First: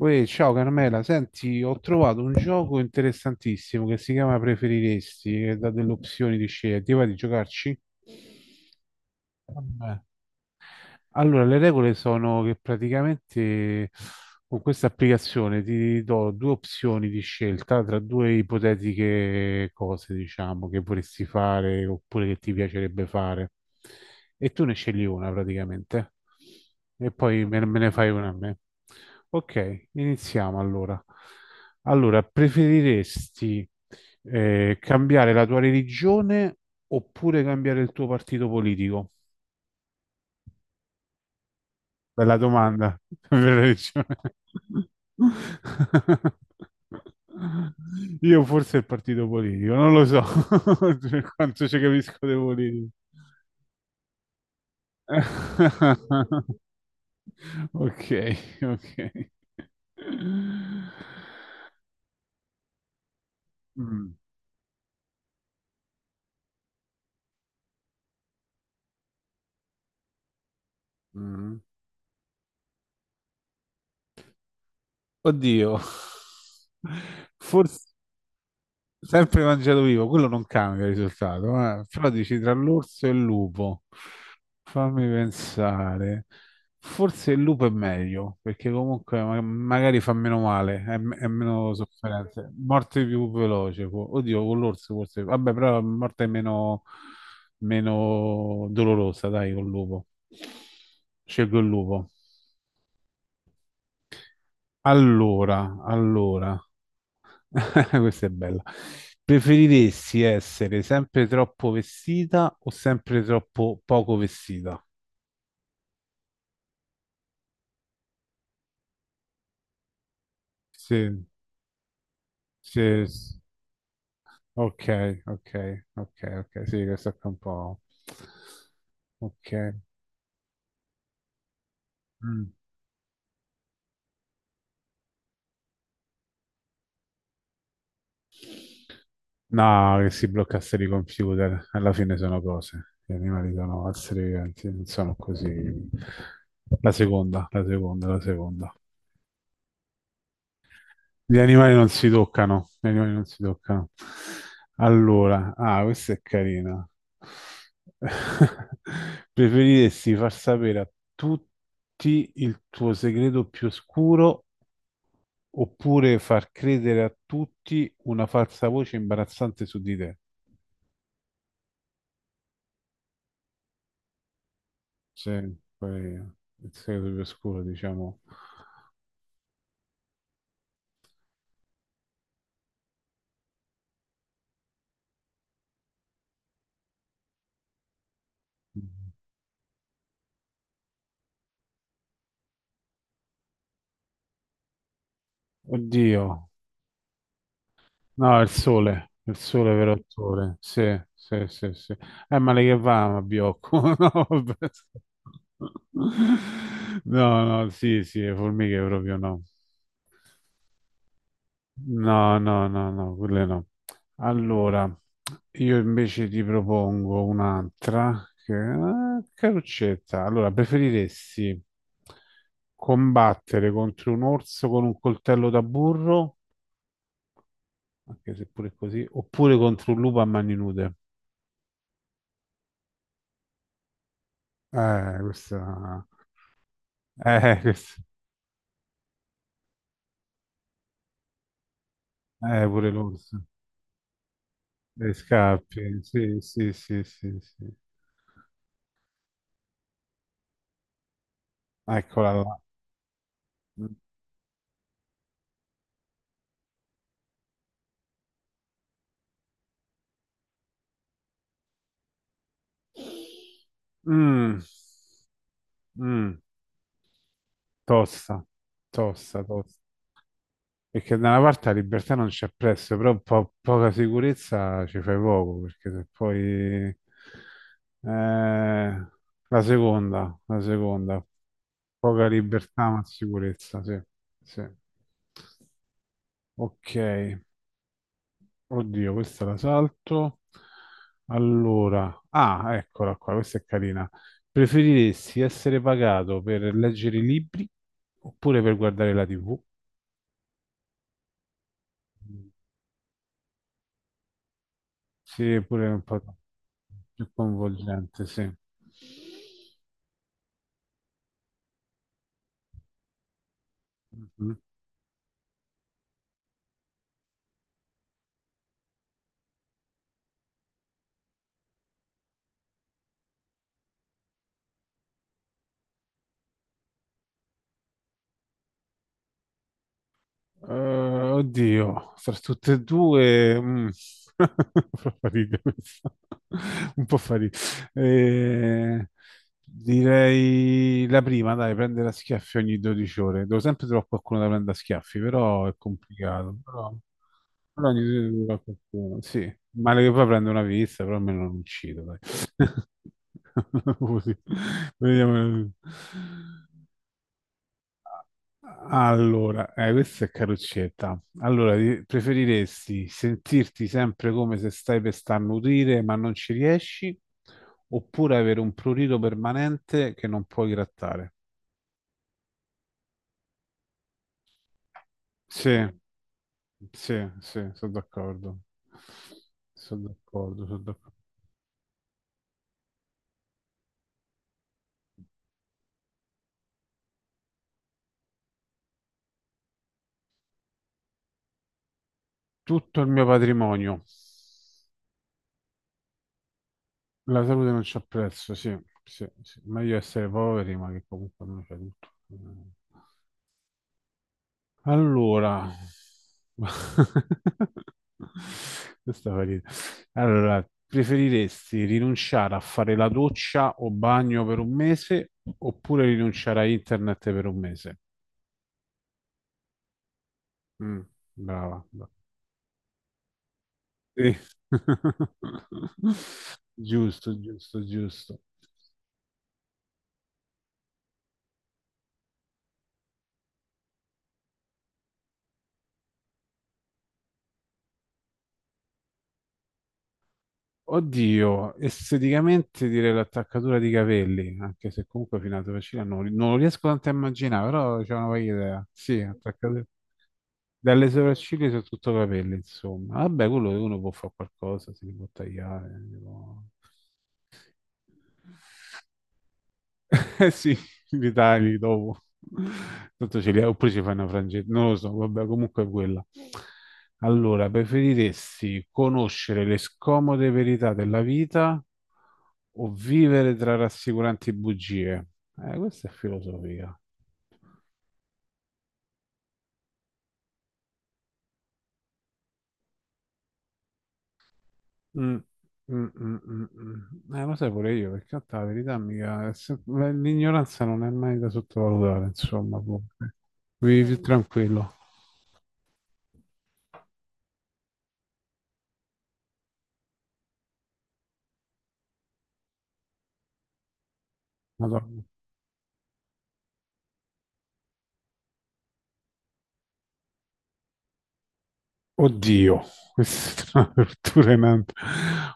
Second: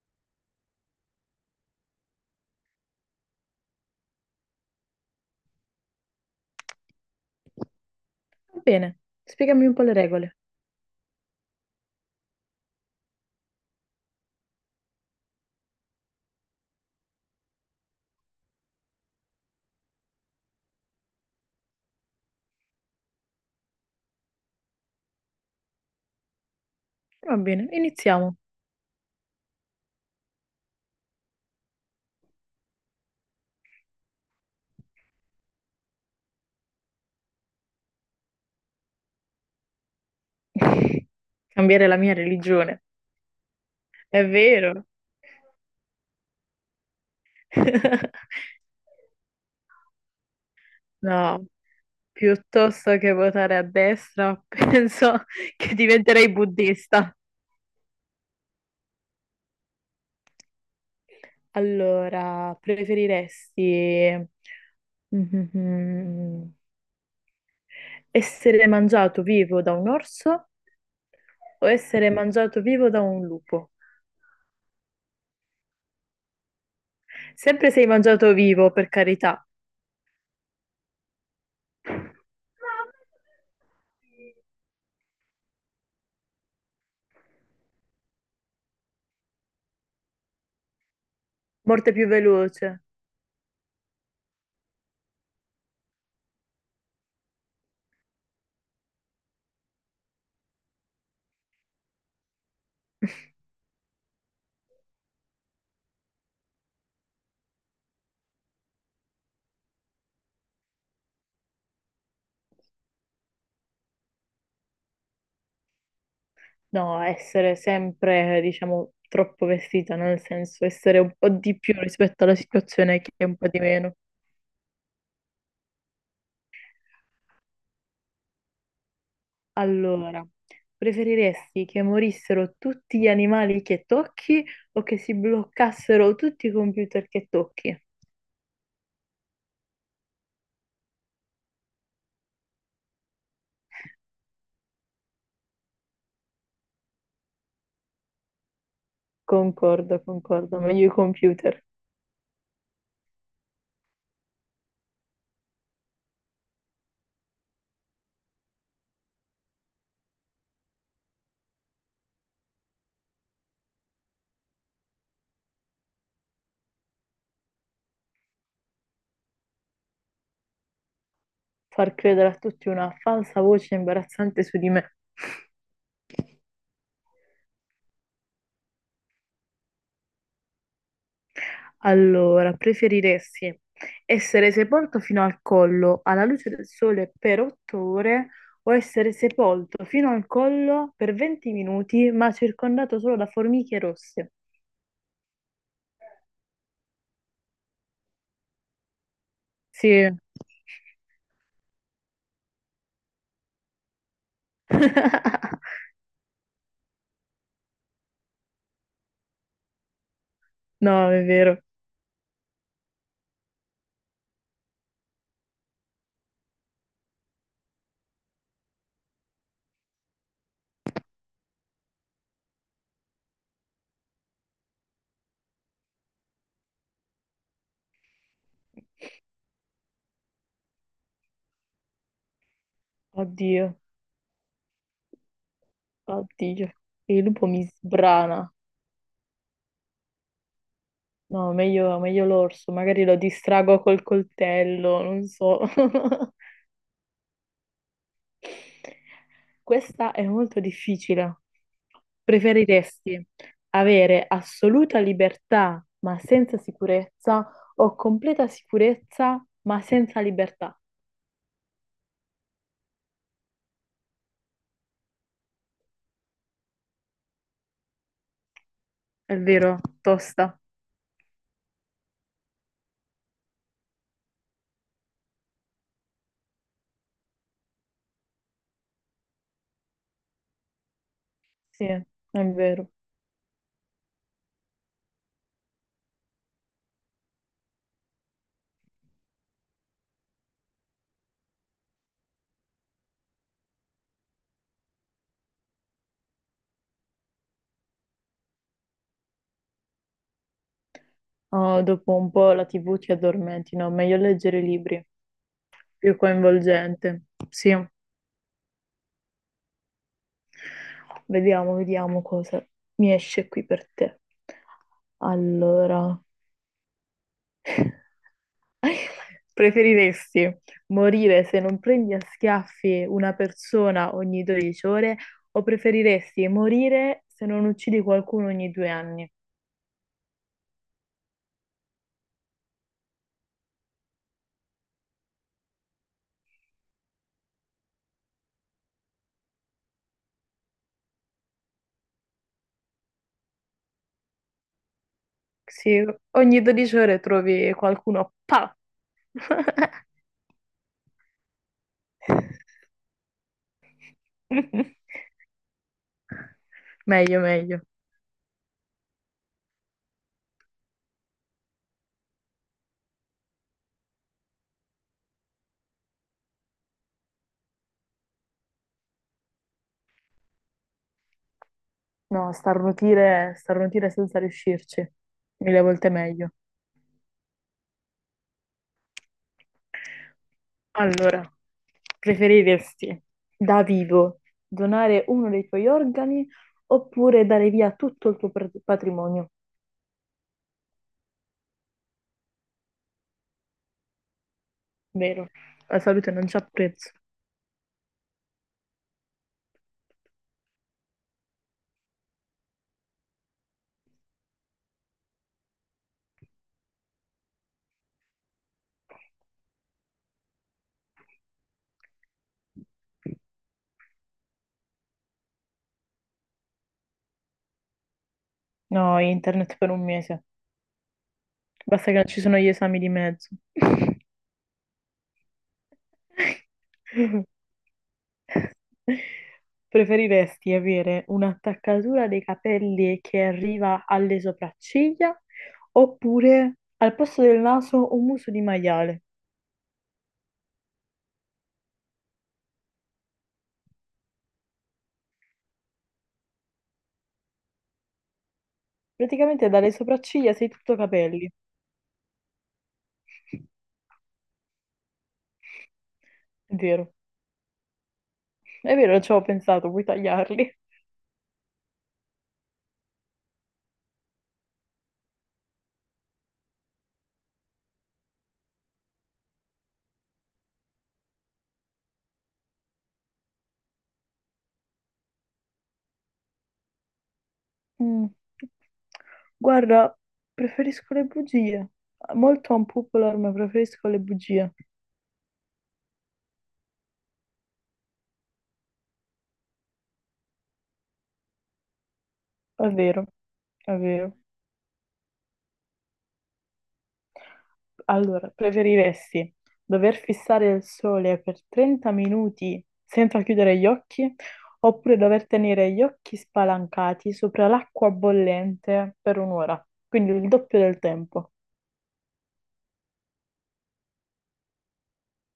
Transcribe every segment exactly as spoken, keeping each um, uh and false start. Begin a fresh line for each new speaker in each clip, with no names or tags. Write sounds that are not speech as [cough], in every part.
Uè, ciao Carmela, senti, ho trovato un gioco interessantissimo che si chiama Preferiresti, che dà delle opzioni di scelta. Ti va di giocarci?
Va bene, spiegami un po' le
Vabbè.
regole.
Allora, le regole sono che praticamente con questa applicazione ti do due opzioni di scelta tra due ipotetiche cose, diciamo, che vorresti fare oppure che ti piacerebbe fare. E tu ne scegli una praticamente. E
Va
poi me,
bene,
me ne fai una a
iniziamo.
me. Ok, iniziamo allora. Allora, preferiresti eh, cambiare la tua religione oppure cambiare il tuo partito politico?
[laughs] Cambiare la mia
Bella
religione.
domanda. [laughs] Bella riccione.
È vero.
Io
[laughs]
forse il partito politico, non lo so [laughs] per
No,
quanto ci capisco di politica.
piuttosto che votare a destra, [laughs] penso che diventerei
[laughs]
buddista.
Ok, ok.
Allora,
Mm.
preferiresti [laughs] Mhm. Essere mangiato vivo da un orso
Mm.
o essere mangiato vivo da un lupo?
Oddio.
Sempre
Forse
sei mangiato vivo, per carità.
sempre mangiato vivo, quello non cambia il risultato. Eh. Però dici tra l'orso e il lupo. Fammi pensare. Forse il lupo è meglio, perché comunque ma- magari fa meno male, è, m- è meno
Morte più
sofferenza.
veloce.
Morte più veloce. può- Oddio, con l'orso forse. Vabbè, però la morte è meno, meno dolorosa, dai, col lupo. Scelgo il lupo. Allora, allora, [laughs] questa è bella. Preferiresti essere sempre troppo vestita o sempre troppo poco vestita?
No, essere sempre, diciamo, troppo vestita, no? Nel senso essere un
Sì,
po' di più rispetto alla situazione
sì,
che è un
s-
po' di meno.
ok, ok, ok, ok, sì, questo è un po'. Ok.
Allora, preferiresti che
Mm.
morissero tutti gli animali che tocchi o che si bloccassero tutti i computer che tocchi?
No, che si bloccassero i computer, alla fine sono cose, gli animali sono esseri viventi, non sono così. La seconda, la seconda, la seconda.
Concordo, concordo, meglio i
Gli
computer.
animali non si toccano, gli animali non si toccano. Allora, ah, questa è carina. [laughs] Preferiresti far sapere a tutti il tuo segreto più oscuro oppure far credere a tutti una falsa voce imbarazzante su di te?
Far credere a tutti una falsa voce imbarazzante su di me.
Sì, poi il segreto più oscuro, diciamo.
Allora, preferiresti essere sepolto fino al collo alla luce del sole per otto ore o
Mm.
essere sepolto fino al collo per venti minuti ma circondato solo da formiche rosse?
Oddio. No, il sole, il sole vero il
Sì.
sole, sì, sì, sì, sì. Eh, ma lei che va, ma Biocco? [laughs] No, vabbè.
[laughs]
No, no, sì, sì, le formiche proprio no.
No, è vero.
No, no, no, no, quelle no. Allora, io invece ti propongo un'altra, che ah, caruccetta. Allora, preferiresti combattere contro un orso con un coltello da burro, anche se pure così, oppure contro un lupo a mani nude?
Oddio,
Eh, questa.
oddio. Il lupo
Eh,
mi
[laughs] questa.
sbrana. No, meglio, meglio
Eh,
l'orso,
pure
magari lo
l'orso.
distrago col coltello,
Dei
non so.
scappi. Sì,
[laughs]
sì, sì, sì, sì.
Questa è molto difficile.
Eccola là.
Preferiresti avere assoluta libertà ma senza sicurezza o completa sicurezza ma senza libertà?
Mm, mm, tosta,
È
tosta, tosta.
vero, tosta.
Perché da una parte la libertà non c'è prezzo, però po- poca sicurezza ci fai poco, perché se poi. Eh, la seconda, la seconda.
Sì, è
Poca libertà
vero.
ma sicurezza, sì, sì. Ok. Oddio, questa la salto. Allora, ah, eccola qua, questa è carina. Preferiresti essere pagato per leggere i libri oppure per guardare la T V?
Oh, dopo un po' la T V ti addormenti, no? Meglio leggere i libri,
Sì, pure un
più
po'
coinvolgente.
più
Sì,
coinvolgente, sì.
vediamo, vediamo cosa mi esce qui per te.
Mhm.
Allora. [laughs] [laughs] Preferiresti morire se non prendi a schiaffi una persona ogni dodici ore o preferiresti morire se non uccidi qualcuno ogni due anni?
Eh, oddio, fra tutte e due, mm. [laughs] Fa ridere questa. Un po' fa ridere. Eh, direi la prima, dai, prendere a schiaffi ogni dodici ore. Devo sempre trovare qualcuno da prendere a schiaffi, però è
Sì,
complicato.
ogni
Però,
dodici ore trovi
però ogni dodici ore
qualcuno.
trovare
Pa!
qualcuno. Sì, male che
[laughs]
poi prendo una pizza, però almeno non uccido, dai. [laughs] Così. Vediamo.
Meglio, meglio.
Allora, eh, questa è caruccetta. Allora, di- preferiresti sentirti sempre come se stai per starnutire ma non ci riesci, oppure avere un prurito permanente che non puoi grattare?
No, starnutire, starnutire senza riuscirci.
Sì,
Mille volte meglio.
sì, sì, sono d'accordo. Sono d'accordo, sono d'accordo.
Allora, preferiresti da vivo donare uno dei tuoi organi oppure dare via tutto il tuo pr- patrimonio?
Tutto il mio patrimonio.
Vero, la salute non c'ha prezzo.
La salute non c'ha prezzo, sì, sì, sì. Meglio essere poveri, ma che comunque non c'è tutto. Allora, [laughs] questa fa ridere. Allora, preferiresti rinunciare a fare la doccia o bagno per un mese oppure rinunciare a internet per un mese?
No, internet per un mese.
Mm, brava.
Basta che
Brava.
non ci sono gli esami di mezzo.
Sì. [laughs] Giusto,
[laughs]
giusto, giusto.
[laughs] Preferiresti avere un'attaccatura dei capelli che arriva alle sopracciglia oppure al posto del naso un muso di maiale?
Oddio, esteticamente direi l'attaccatura di capelli, anche se comunque fino alla Torrecina non, non lo riesco tanto a immaginare, però c'è una varia idea. Sì,
Praticamente
attaccatura.
dalle sopracciglia sei tutto
Dalle
capelli.
sopracciglia sono tutto capelli, insomma. Vabbè, quello che uno può fare qualcosa, si può tagliare. si può-
È vero, è vero, ci avevo pensato, puoi
[laughs] Eh sì,
tagliarli.
li tagli dopo. Tanto ce li oppure ci fai una frangetta, non lo so, vabbè, comunque è quella. Allora, preferiresti conoscere le scomode verità della vita o vivere tra rassicuranti bugie? Eh, questa è filosofia.
Mm. Guarda, preferisco le bugie. Molto unpopular, ma preferisco le bugie.
Mm, mm, mm, mm, mm. Eh, lo sai pure io, perché in realtà la verità mica è se- l'ignoranza non è mai da sottovalutare, insomma.
È vero,
Comunque.
è
Vivi più
vero.
tranquillo.
Allora, preferiresti dover fissare il sole per trenta minuti senza chiudere gli occhi oppure
Madonna.
dover tenere gli occhi spalancati sopra l'acqua bollente per un'ora, quindi il doppio del tempo.
Oddio, questa [laughs] è una tortura in ant-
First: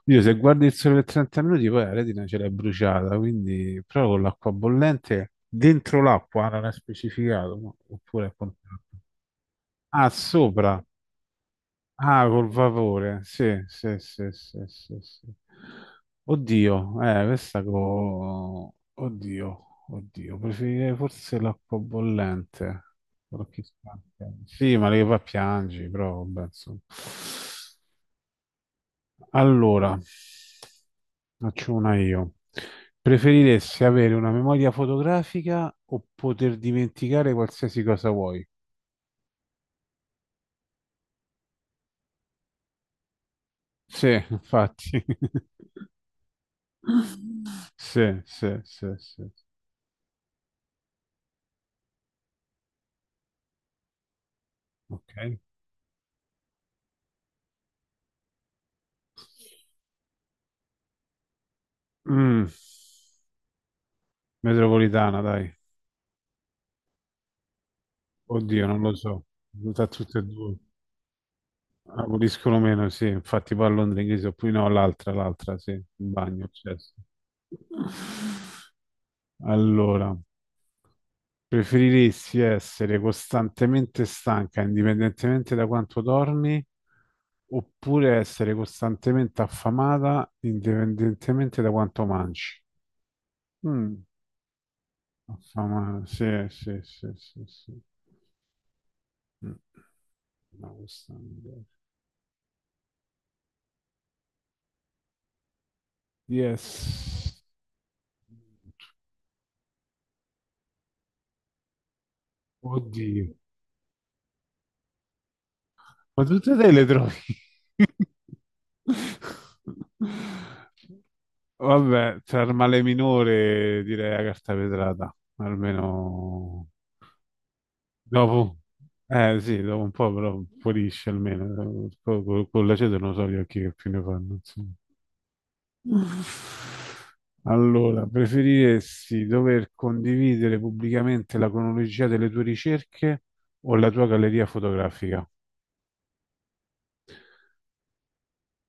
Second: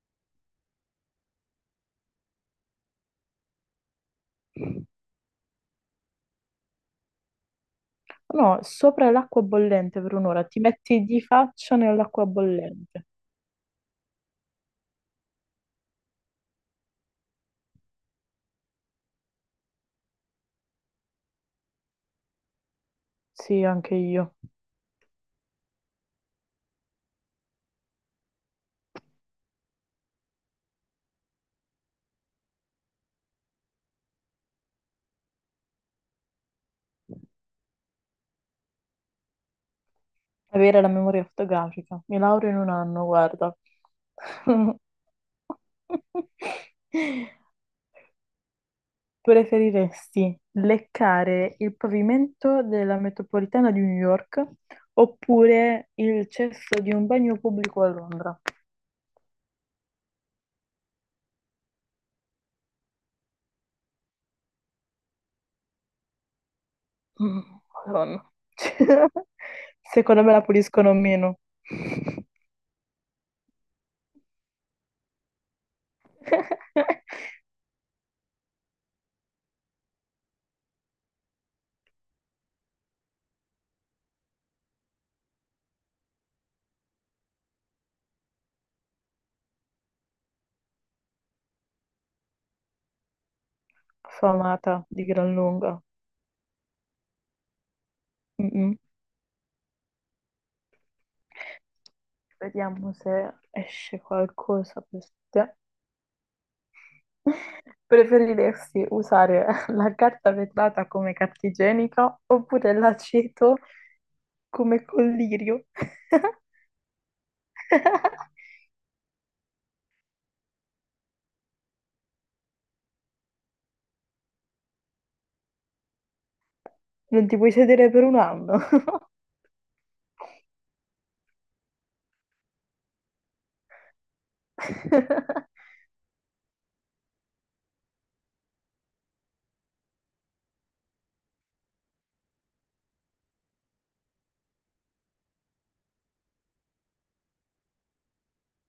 Oddio, se guardi il sole per trenta minuti poi la retina ce l'hai bruciata, quindi però con l'acqua bollente dentro l'acqua ah, non è specificato, no? Oppure a
No,
contatto.
sopra l'acqua bollente
Ah,
per un'ora, ti
sopra.
metti di faccia
Ah,
nell'acqua
col
bollente.
vapore. Sì, sì, sì, sì, sì, sì. Oddio, eh, questa co... Oddio, oddio, preferirei forse l'acqua bollente. Però chi
Sì, anche
sa.
io.
Sì, ma le fa piangi, però vabbè, insomma. Allora, faccio una io. Preferiresti avere una memoria fotografica o poter dimenticare qualsiasi cosa vuoi?
Avere la memoria fotografica. Mi laureo in un anno, guarda.
Sì,
[laughs]
infatti.
[laughs]
[laughs] Sì, sì, sì, sì.
Preferiresti leccare il pavimento della metropolitana di New York
Ok.
oppure il cesso di un bagno pubblico a Londra?
Mm, metropolitana, dai.
Mm, Madonna.
Oddio, non lo so.
[laughs]
Da tutte e
Secondo me la
due.
puliscono meno. [laughs]
Aboliscono meno, sì. Infatti poi a Londra inglese, oppure no, l'altra, l'altra, sì. Il bagno, certo. Allora, preferiresti essere costantemente stanca, indipendentemente da quanto dormi, oppure essere costantemente affamata, indipendentemente da quanto mangi? Mm,
Famata di gran lunga.
affamata, sì, sì, sì, sì, sì.
Mm-mm.
Mm, no, questa è un'idea.
Vediamo se esce qualcosa per te.
Yes.
Preferiresti usare [laughs] la carta vetrata come carta igienica oppure
Oddio.
l'aceto come collirio?
Ma tutte
[laughs]
te le trovi? Vabbè, tra il male minore direi la carta vetrata, almeno
Non ti puoi sedere per un
dopo.
anno.
Eh sì, dopo un po' però pulisce almeno. Co- co- Con, l'aceto non so gli occhi che più ne fanno. Insomma.
[laughs]
Allora, preferiresti dover condividere pubblicamente la cronologia delle tue ricerche o la tua galleria fotografica?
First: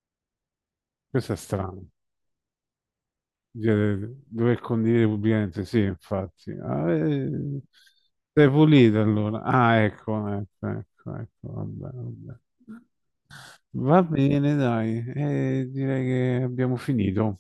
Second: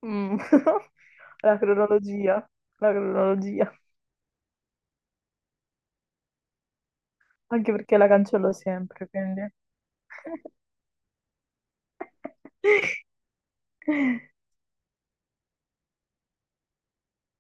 Mm. [laughs]
Questo è
La
strano.
cronologia, la cronologia,
Cioè, dover condire pubblicamente, sì, infatti. Ah, eh,
anche perché la
sei
cancello
pulito
sempre,
allora.
quindi.
Ah, ecco, ecco, ecco, ecco, vabbè, vabbè.
[laughs]
Va bene, dai, eh, direi che abbiamo finito.